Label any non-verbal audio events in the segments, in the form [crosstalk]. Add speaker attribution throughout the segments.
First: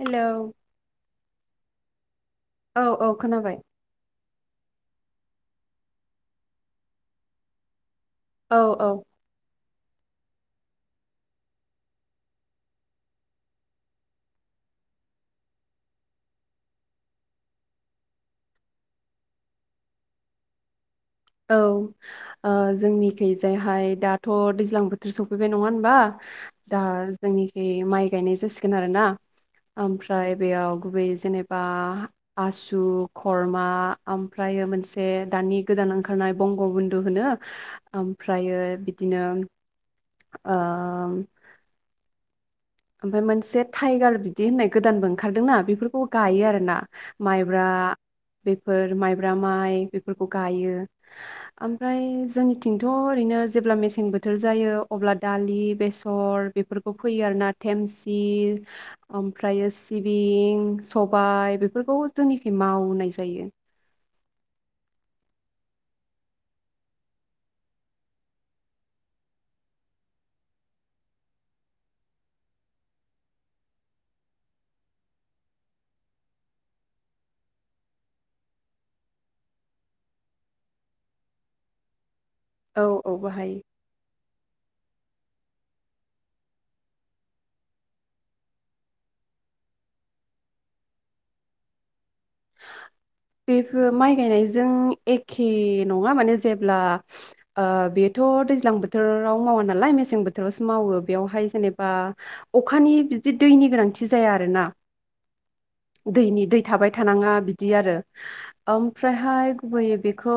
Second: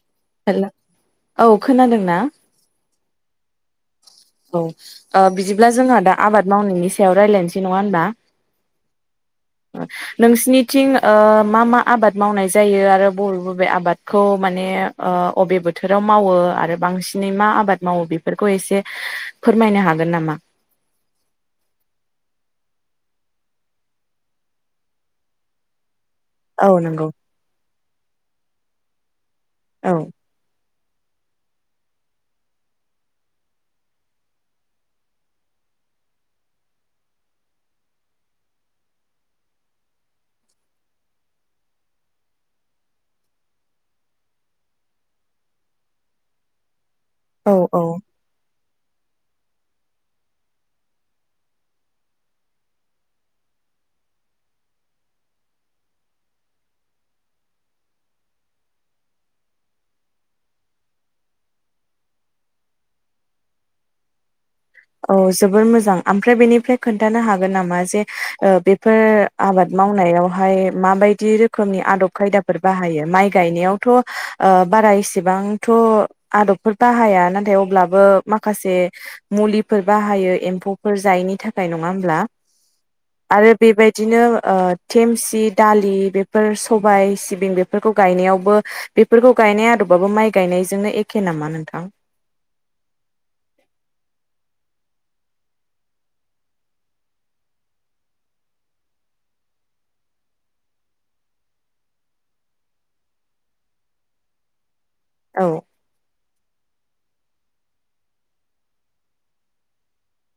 Speaker 1: Hello.
Speaker 2: Hello औ खोनादों ना?
Speaker 1: औ औ खोनाबाय।
Speaker 2: औ ओ बिदिब्ला जोंहा दा आबाद मावनायनि सायाव रायलायनोसै नङा होनबा?
Speaker 1: औ औ
Speaker 2: ओ नोंसिनिथिं ओ मा मा आबाद मावनाय जायो आरो बबे बबे आबादखौ माने ओ अबे बोथोराव मावो आरो बांसिनै मा आबाद मावो बेफोरखौ एसे फोरमायनो हागोन नामा?
Speaker 1: औ ओ जोंनिखैजायहाय दाथ' दैज्लां बोथोर सफैबाय नङा होनबा?
Speaker 2: औ
Speaker 1: दा
Speaker 2: नंगौ
Speaker 1: जोंनिखि माइ गायनाय जासिगोन आरो ना।
Speaker 2: औ
Speaker 1: ओमफ्राय बेयाव गुबै जेनेबा आसु, खरमा ओमफ्रायो मोनसे दानि गोदान ओंख खारनाय बंग' बन्धु होनो ओमफ्रायो बिदिनो ओ ओमफाय मोनसे थाइगार बिदि होननाय गोदानबो ओंखारदोंना बेफोरखौ गायो आरो ना।
Speaker 2: औ
Speaker 1: माइब्रा
Speaker 2: औ
Speaker 1: बेफ फोर माइब्रा माइ बेफोरखौ गायो ओमफ्राय जोंनिथिंथ' ओरैनो जेब्ला मेसें बोथोर जायो अब्ला दालि बेसर बेफोरखौ फोयो आरो ना। धेमसि ओमफ्रायो सिबिं, सबाय, बेफोरखौ जोंनिखै मावनाय जायो।
Speaker 2: औ जोबोर मोजां ओमफ्राय बेनिफ्राय खोन्थानो हागोन नामा जे ओ बेफोर आबाद मावनायावहाय माबायदि रोखोमनि आदब खायदाफोर बाहायो माइ गायनायावथ' ओ बारा एसेबांथ' आदबफोर बाहाया नाथाय अब्लाबो माखासे मुलिफोर बाहायो एम्फौफोर जायैनि थाखाय नङा होमब्ला?
Speaker 1: औ औ
Speaker 2: आरो
Speaker 1: बाहायो
Speaker 2: बेबायदिनो ओ धेमस सि, दालि बेफोर सबाय सिबिं बेफोरखौ गायनायावबो बेफोरखौ गायनाय आदबावबो माइ गायनायजोंनो एखे नामा नोंथां?
Speaker 1: बेफोर माइ गायनायजों एखे नङा माने जेब्ला ओ बेथ' दैज्लां बोथोराव मावा नालाय मेसें बोथोरावसो मावो बेवहाय जेनेबा अखानि बिदि दैनि गोनांथि जाया आरोना।
Speaker 2: औ
Speaker 1: दैनि दै थाबाय थानाङा बिदि आरो ओमफ्रायहाय गुबैयै बेखौ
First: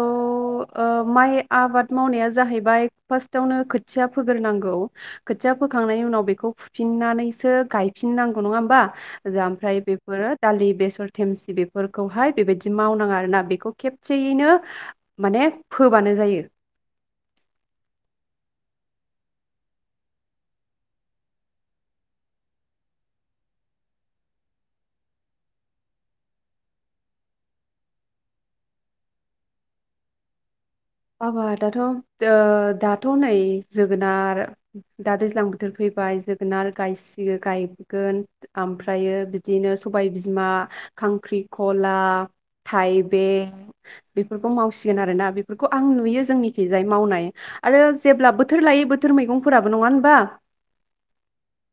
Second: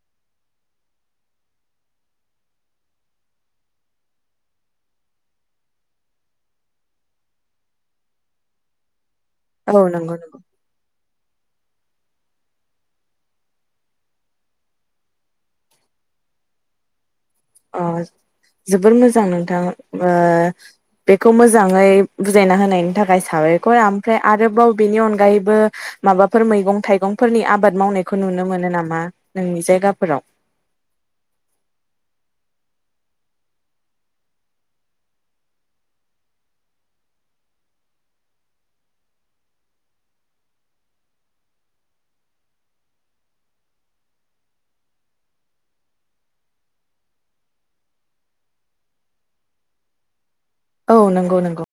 Speaker 1: ओ माइ आबाद मावनाया जाहैबाय फार्स्टआवनो खोथिया फोग्रोनांगौ खोथिया फोखांनायनि उनाव बेखौ फुफिननानैसो गायफिननांगौ नङा होनबा?
Speaker 2: औ
Speaker 1: ओमफ्राय
Speaker 2: नंगौ
Speaker 1: बेफोरो
Speaker 2: नंगौ
Speaker 1: दालि, बेसर बेफोरखौहाय बेबायदि मावनाङा आरोना बेखौ खेबसेयैनो माने फोबानो जायो।
Speaker 2: अ जोबोर मोजां नोंथां ओ बेखौ मोजाङै बुजायना होनायनि थाखाय साबायखर ओमफ्राय आरोबाव बेनि अनगायैबो माबाफोर मैगं थाइगंफोरनि आबाद मावनायखौ नुनो मोनो नामा नोंनि जायगाफोराव?
Speaker 1: आबादाथ' ओ दाथ' नै जोगोनार दा दैज्लां बोथोर फैबाय जोगोनार गायसि-गायसिगोन गायगोन ओमफ्रायो बिदिनो सबाय बिमा, खांख्रिखला थाइबें बेफोरखौ मावसिगोन आरोना बे फोरखौ आं नुयो जोंनिखैजाय मावनाय आरो जेब्ला बोथोर लायै बोथोर मैगंफोराबो नङा होनबा?
Speaker 2: औ नंगौ नंगौ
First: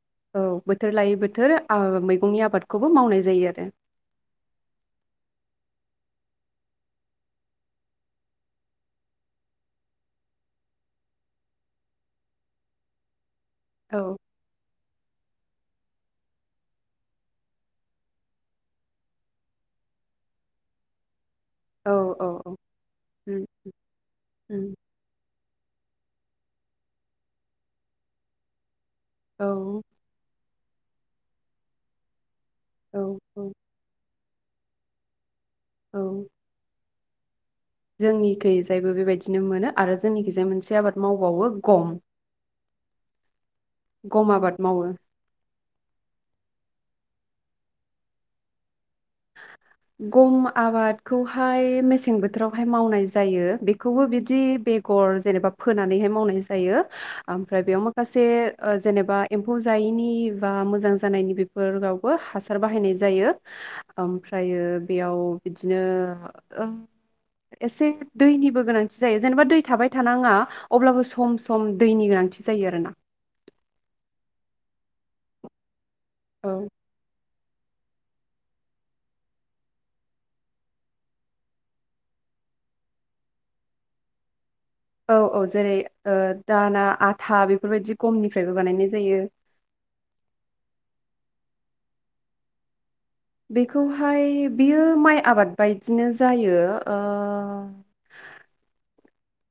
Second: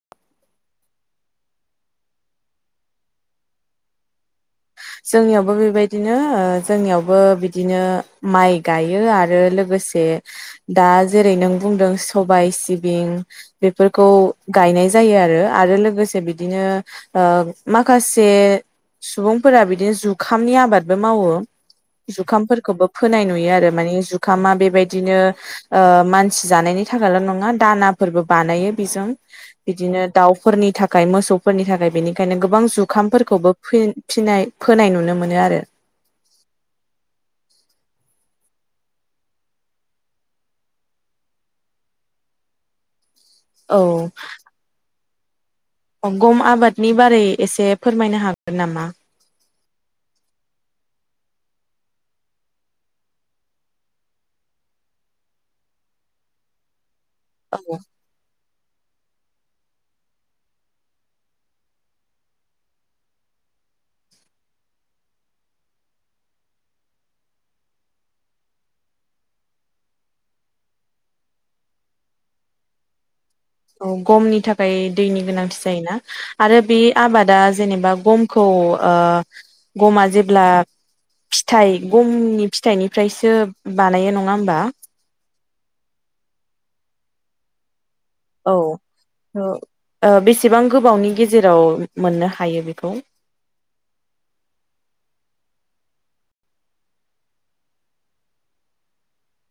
Speaker 1: औ बोथोर लायै बोथोर ओ मैगंनि आबादखौबो मावनाय जायो आरो।
Speaker 2: जोंनियावबो बेबायदिनो ओ जोंनियावबो बिदिनो माइ गायो आरो लोगोसे दा जेरै नों बुंदों सबाय सिबिं बेफोरखौ गायनाय जायो आरो। आरो लोगोसे बिदिनो ओ माखासे सुबुं फोरा बिदिनो जुखामनि आबादबो मावो।
Speaker 1: औ औ औ
Speaker 2: जुखामफोरखौबो फोनाय
Speaker 1: उम
Speaker 2: नुयो आरो माने जुखामा
Speaker 1: उम
Speaker 2: बेबायदिनो ओ मानसि जानायनि थाखायल' नङा दानाफोरबो बानायो बिजों
Speaker 1: औ
Speaker 2: बिदिनो दाउ फोरनि थाखाय मोसौफोरनि थाखाय बेनिखायनो गोब गोबां
Speaker 1: औ
Speaker 2: जुखामफोरखौबो
Speaker 1: औ
Speaker 2: फो फिनाय फोनाय नुनो मोनो आरो।
Speaker 1: औ जोंनिखैजायबो बेबायदिनो मोनो आरो जोंनिखैजाय मोनसे आबाद मावबावो गम। गम आबाद मावो।
Speaker 2: गम आबादनि बारै एसे फोरमायनो हागोन नामा?
Speaker 1: गम आबादखौहाय मेसें बोथोरावहाय मावनाय जायो। बेखौबो बिदि बेगर जेनेबा फोनानैहाय मावनाय जायो।
Speaker 2: औ
Speaker 1: ओमफ्राय बेयाव माखासे ओ जेनेबा एम्फौ जायैनि बा मोजां जानायनि बेफोरावबो हासार बाहायनाय जायो। ओमफ्रायो बेयाव बिदिनो एसे दैनिबो गोनांथि जायो जेनेबा दै थाबाय थानाङा अब्लाबो सम सम दैनि गोनांथि जायो आरोना।
Speaker 2: औ गमनि थाखाय दैनि गोनांथि जायोना?
Speaker 1: औ
Speaker 2: आरो बे आबादा जेनेबा गमखौ ओ गमा जेब्ला फिथाइ गमनि फिथाइनिफ्रायसो बानायो नङा होमबा?
Speaker 1: औ औ जेरै ओ दाना आथा बेफोरबायदि गमनिफ्रायबो
Speaker 2: औ
Speaker 1: बानायनाय जायो
Speaker 2: औ बेसेबां गोबावनि गेजेराव मोननो हायो बेखौ।
Speaker 1: बेखौहाय बियो माइ आबाद बायदिनो जायो ओ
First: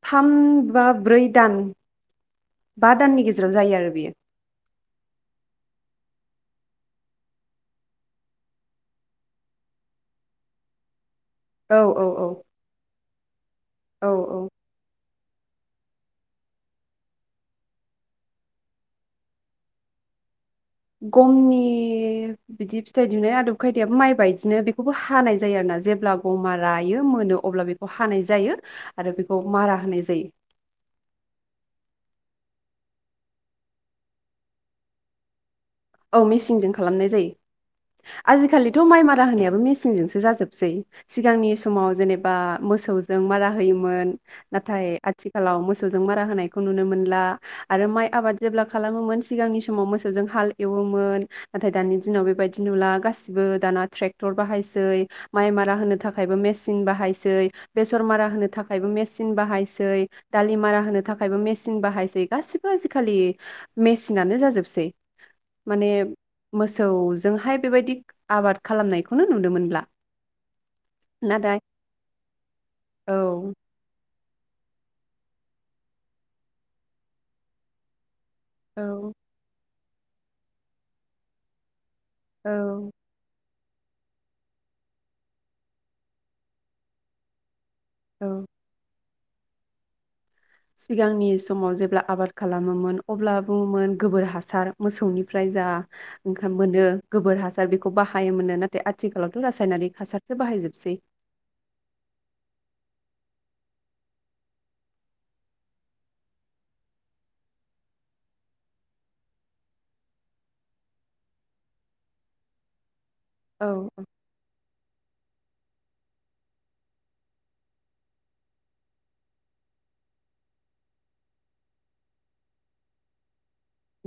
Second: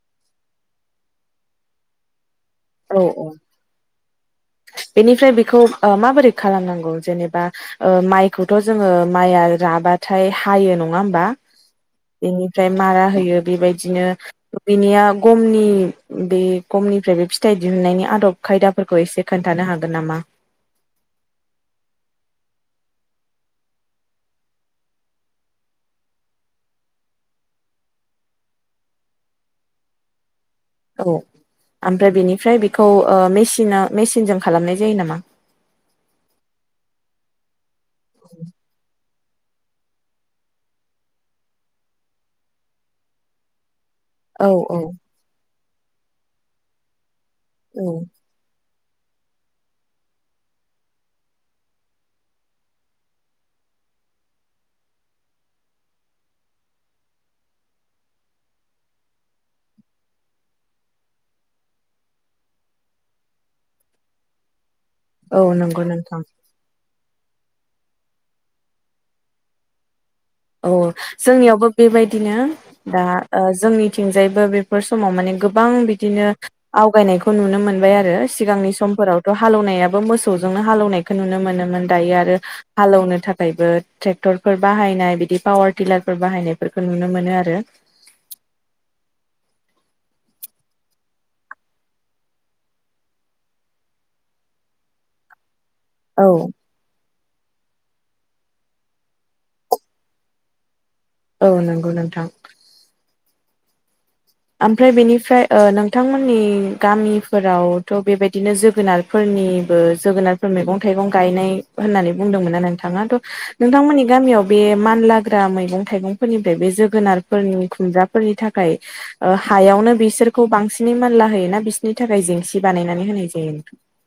Speaker 1: थाम बा ब्रै दान बा
Speaker 2: औ
Speaker 1: दाननि
Speaker 2: औ
Speaker 1: गेजेराव जायो आरो बियो
Speaker 2: बेनिफ्राय बेखौ माबादि दि खालामनांगौ जेनेबा माइखौथ' जोङो माइआ राबाथाय हायो नङा होमबा?
Speaker 1: औ औ औ
Speaker 2: बेनिफ्राय मारा होय बेबायदिनो
Speaker 1: औ औ
Speaker 2: बेनिया गमनि बे गमनिफ्रायबो फि थाइ दिहुननायनि आदब खायदाफोरखौ एसे खोन्थानो हागोन नामा?
Speaker 1: गमनि बिदि फिथाइ दिहुनाय आदब खायदायाबो माइ बायदिनो बेखौबो हानाय जायो आरोना जेब्ला गमा रायो मोनो अब्ला बेखौ हानाय जायो आरो बेखौ मारा होनाय जायो।
Speaker 2: औ ओमफ्राय बेनिफ्राय बेखौ ओ मेसिना मेसिनजों खालामनाय जायो नामा?
Speaker 1: औ मिसिंजों खालामनाय जायो। आजिखालिथ' माइ मा रां होनायाबो मेसिनजोंसो जाजोबसै सिगांनि समाव जेनेबा मोसौजों मारा होयो मोन
Speaker 2: औ औ
Speaker 1: नाथाय आथिलाव मो सौजों मारा होनायखौ नुनो मोनला।
Speaker 2: औ
Speaker 1: आरो माइ आबाद जेब्ला खालामोमोन सिगांनि समाव मोसौजों हालि एवोमोन नाथाय दानि दिनाव बेबायदि नुला गासिबो दाना ट्रेक्टर बाहायसै माइ मारा होनो थाखायबो मेसिन बाहायसै बेसर मारा होनो थाखायबो मेचिन बाहायसै दालि मारा होनो थाखायबो मेचिन बाहायसै गासिबो आजिखालि मेसिनानो जाजोबसै।
Speaker 2: औ नंगौ नोंथां।
Speaker 1: सौ जोंहाय बेबायदि आबाद खालामनायखौनो नुनो मोनब्ला।
Speaker 2: औ जोंनियावबो बेबायदिनो दा
Speaker 1: औ
Speaker 2: ओ जोंनिथिंजाय बो बेफोर समाव माने गोबां बिदिनो आवगायनायखौ नुनो मोनबाय आरो। सिगांनि
Speaker 1: औ
Speaker 2: समफोरावथ' हालौनायाव बो मोसौजोंनो हालौनायखौ नुनो मोनोमोन। दायो आरो
Speaker 1: औ
Speaker 2: हालौवनो थाख बो ट्रेक्टरफोर बाहायनाय बि दि पावार टिलारफोर बाहायनायफोरखौ नुनो मोनो आरो।
Speaker 1: औ। सिगांनि समाव जेब्ला आबाद खालामोमोन अब्ला बुङोमोन गोबोर हासार मोसौनिफ्राय जा
Speaker 2: औ
Speaker 1: ओंखाम मोनो गोबोर हासार बेखौ बाहायोमोननो नाथाय आथिखालावथ' रासायनारिक हासारसो बाहायजोबसै।
Speaker 2: औ नंगौ नोंथां। ओमफ्राय बेनिफ्राय ओ नोंथांमोननि गामिफोरावथ' बेबायदिनो जोगोनारफोरनिबो जोगोनारफोर मैगं थाइगं गायनाय होननानै बुंदोंमोना नोंथाङा
Speaker 1: औ औ
Speaker 2: नोंथांमोननि गामियाव बे मानला ग्रा मैगं थाइगंफोरनिफ्राय बे जोगोनारफोरनि खुमगब्राफोरनि थाखाय ओ हायावनो बिसोरखौ बांसिनै मानला होयोना बिसोरनि थाखाय जेंसि बानायनानै होनाय जायो।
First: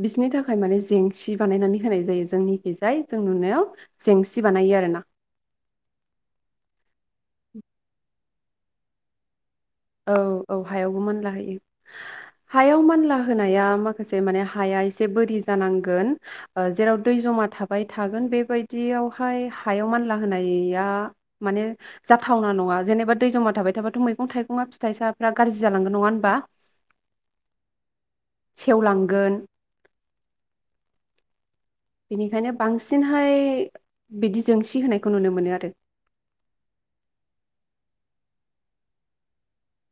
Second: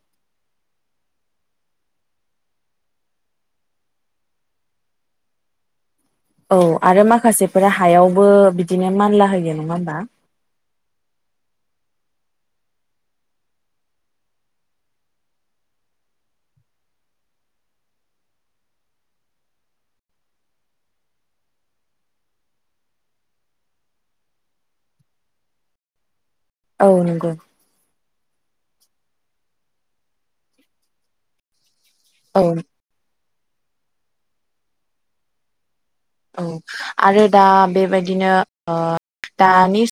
Speaker 1: बिसिनि थाखाय माने जेंसि बानायनानै होनाय जायो जोंनिखिजाय जों नुनायाव जेंसि बानायो आरोना।
Speaker 2: औ आरो मा खासेफोरा हायावबो बिदिनो मानला होयोमोन।
Speaker 1: औ औ हायावबो मानलाहोयो। हायाव मानला होनाया माखासे माने हाया एसे बोरि जानांगोन ओ जेराव दै जमा थाबाय थागोन बेबायदियावहाय हायाव मानला होनाया माने जाथावना नङा जेनेबा दै जमा थाबाय थाबाथ' मैगं थाइगं ङा फिथाइ साफ्रा गाज्रि जालांगोन नङा होनबा?
Speaker 2: औ नंगौ।
Speaker 1: सेवलांगोन
Speaker 2: औ
Speaker 1: बेनिखायनो बांसिन हाय बिदि जोंसि होनायखौ नुनो मोनो आरो
Speaker 2: औ आरो दा बेबायदिनो दानि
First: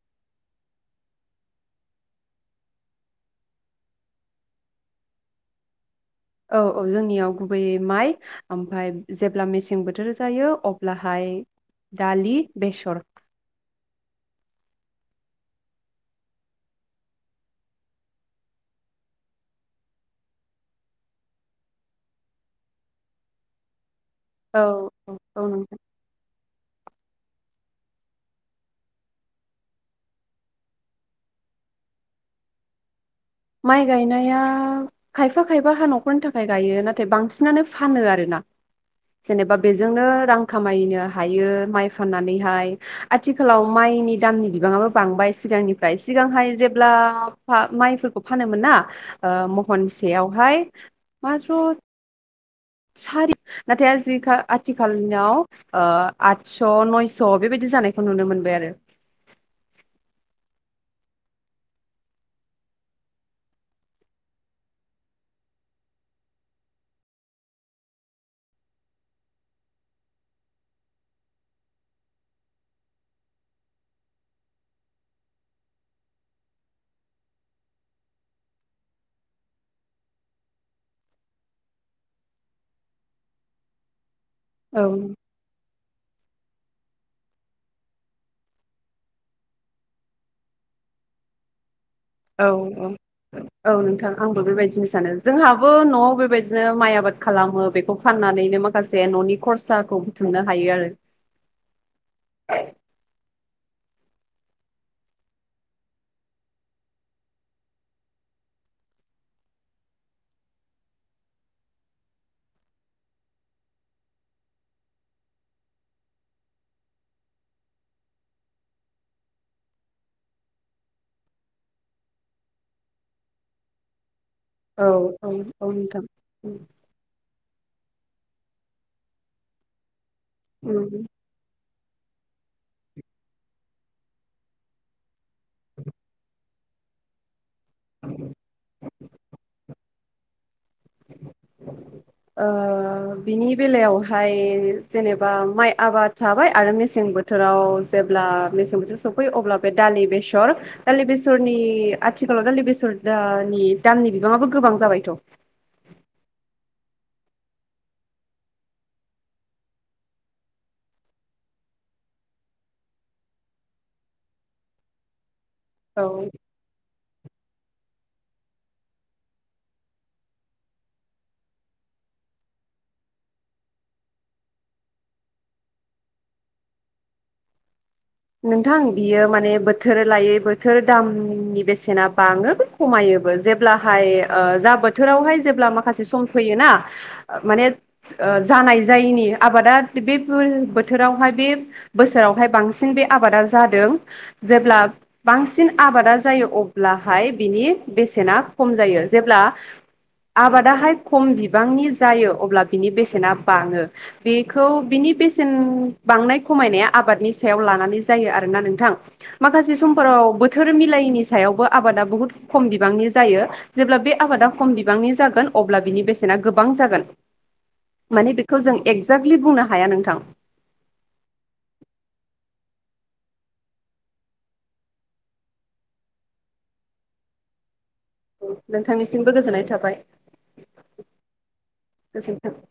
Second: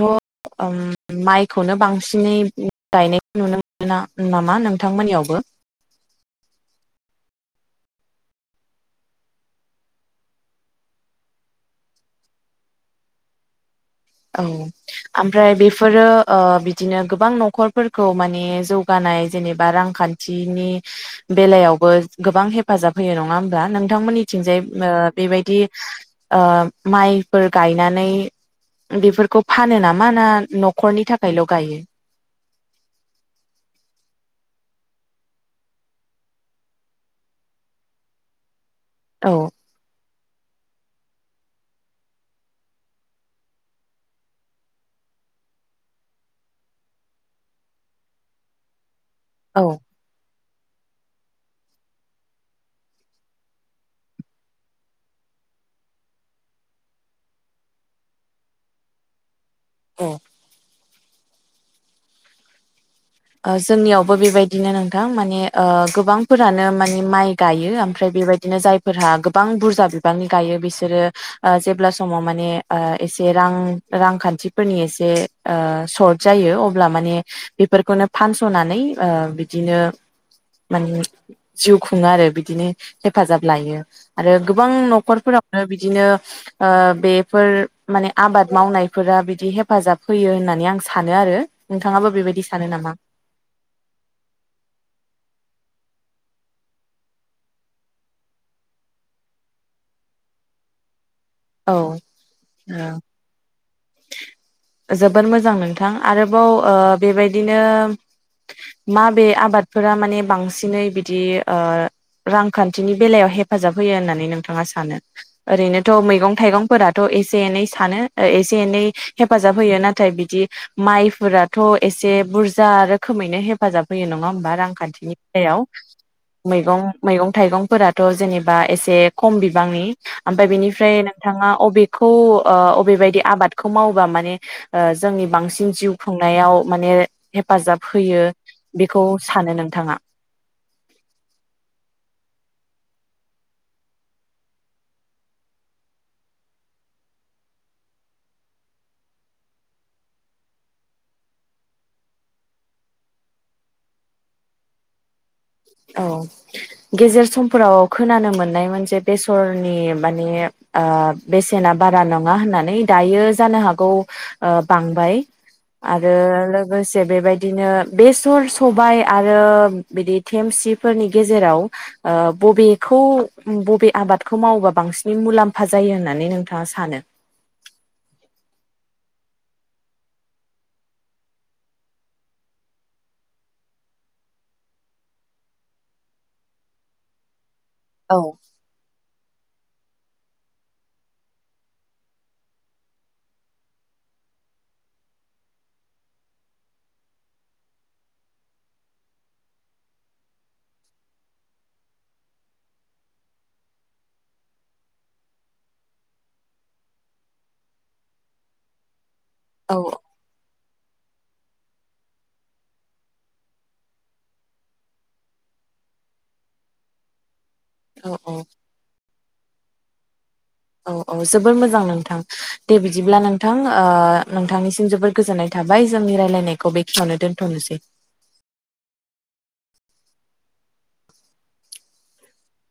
Speaker 2: थ ओम माइखौनो बांसिनै गायनायखौ नुनो मोनोना नामा नोंथांमोननियावबो
Speaker 1: औ औ जोंनियाव गुबैयै माइ ओमफाय जेब्ला मेसें बोथोर जायो अब्लाहाय दालि बेसर
Speaker 2: औ ओमफ्राय बेफोरो ओ बिदिनो गोबां नखरफोरखौ माने जौगानाय जेनेबा रांखान्थिनि बेलायावबो गोबां हेफाजाब होयो नङा होमबा नोंथांमोननि थिंजाय
Speaker 1: औ
Speaker 2: ओ
Speaker 1: औ औ
Speaker 2: बेबायदि
Speaker 1: नंगौ
Speaker 2: ओ माइफोर गायनानै बेफोरखौ फानो नामा ना नखरनि थाखायल गायो?
Speaker 1: माइ गायनाया खायफा खायफा हा नखरनि थाखाय गायो नाथाय बांसिनानो फानो आरो ना
Speaker 2: औ
Speaker 1: जेनेबा बेजोंनो रां खामायनो हायो माइ फाननानैहाय आथिखालाव माइनि दामनि बिबाङाबो बांबाय सिगांनिफ्राय सिगांहाय जेब्ला माइफोरखौ फानोमोन ना ओ
Speaker 2: औ
Speaker 1: महनसेयावहाय मा स सारि नाथाय आजिखा आथिखालाव ओ आठस नयस बेबायदि जानायखौ नुनो मोनबाय आरो
Speaker 2: औ ओ जोंनियावबो बेबायदिनो नोंथां माने ओ गोबांफोरानो माने माइ गायो ओमफ्राय बेबायदिनो जायफोरहा गोबां बुरजा बिबांनि गायो बिसोरो ओ जेब्ला समाव माने ओ एसे रां रांखान्थिफोरनि एसे ओ सर्ट जायो अब्ला माने बेफोरखौनो फानसनानै ओ बिदिनो माने जिउ खुंङो आरो बिदिनो हेफाजाब लायो आरो गोबां
Speaker 1: औ
Speaker 2: नखरफोरावनो बिदिनो ओ बेफोर माने आबाद मावनायफोरा बिदि हेफाजाब होयो होननानै आं सानो आरो नोंथाङाबो बेबायदि
Speaker 1: औ
Speaker 2: सानो नामा?
Speaker 1: औ औ नोंथां आंबो बेबायदिनो सानो जोंहाबो नआव बेबायदिनो माइ आबाद खालामो बेखौ फाननानैनो माखासे न'नि खरसाखौ बुथुमनो हायो आरो।
Speaker 2: औ ओ। जोबोर मोजां नोंथां आरोबाव ओ बेबायदिनो माबे आबादफोरा माने बांसिनै बिदि ओ रांखान्थिनि बेलायाव हेफाजाब होयो होननानै नोंथाङा सानो ओरैनोथ' मैगं थाइगंफोराथ' एसे एनै सानो एस एनै हेफाजाब होयो नाथाय बिदि माइफोराथ' एसे बुरजा रोखोमैनो हेफाजाब होयो नङा बा
Speaker 1: औ
Speaker 2: रांखान्थिनि
Speaker 1: औ
Speaker 2: बेलायाव
Speaker 1: औ नोंथां
Speaker 2: मैंगं मैगं थाइगं फोराथ' जेनेबा एसे खम बिबांनि। ओमफ्राय बिनिफ्राय
Speaker 1: ओ
Speaker 2: नोंथाङा अबे खौ ओ अबेबायदि आबाद खौ मावबा माने ओ जोंनि बांसिन जिउ खुंनायाव माने हेफाजाब होयो बेखौ सानो नोंथाङा।
Speaker 1: [inaudible] ओ बिनि बेलायावहाय जेनेबा माइ आबाद थाबाय आरो मेसें बोथोराव जेब्ला मेसें बोथोराव सफैयो अब्ला बे दालि बेसर दालि बेसरनि आथिखालाव दालि बेसरनि दामनि बिबाङाबो गोबां जाबायथ'।
Speaker 2: औ गेजेर समफोराव खोनानो मोननायमोन जे बेसरनि माने ओ बेसेना बारा नङा होननानै दायो जानो हागौ ओ बांबाय। आरो
Speaker 1: औ
Speaker 2: लोगोसे बे-बेबायदिनो बेसर सबाय आरो बिदि थेमसिफोरनि गेजेराव ओ बबेखौ बबे आबादखौ मावोबा बांसिन मुलाम्फा जायो होननानै नोंथाङा सानो?
Speaker 1: नोंथां बियो माने बोथोर लायै बोथोर दामनि बेसेना बाङो खमायोबो जेब्लाहाय ओ जा बोथोरावहाय जेब्ला माखासे सम फैयोना माने
Speaker 2: औ
Speaker 1: ओ जानाय जायैनि आबादा बे-बेफोर बोथोरावहाय बे बोसोरावहाय बांसिन फिन बे आबादा जादों जेब्ला बांसिन आबादा जायो अब्लाहाय बिनि बेसेना खम जायो जेब्ला आबादाहाय खम बिबांनि जायो अब्ला बिनि बेसेना बाङो बेखौ बिनि बेसेन बांनाय खमायनाया आबादनि स सायाव लानानै जायो आरोना नोंथां।
Speaker 2: औ
Speaker 1: माखासे समफोराव बो बोथोर मिलायैनि सायावबो आबादा बहुत खम बिबांनि जायो जेब्ला बे आबादा खम बिबांनि जागोन अब्ला बिनि बेसेना गोबां जागोन।
Speaker 2: औ
Speaker 1: माने
Speaker 2: औ
Speaker 1: बेखौ जों एग एक्जक्लि बुंनो हाया नोंथां।
Speaker 2: औ औ जोबोर मोजां नोंथां। दे बिदिब्ला नोंथां ओ नोंथांनिसिम जोबोर गोजोननाय थाबाय जोंनि रायलायनायखौ बेखिनियावनो दोनथ'नोसै।
Speaker 1: नोंथांनिसिमबो गोजोननाय थाबाय गोजोनथों।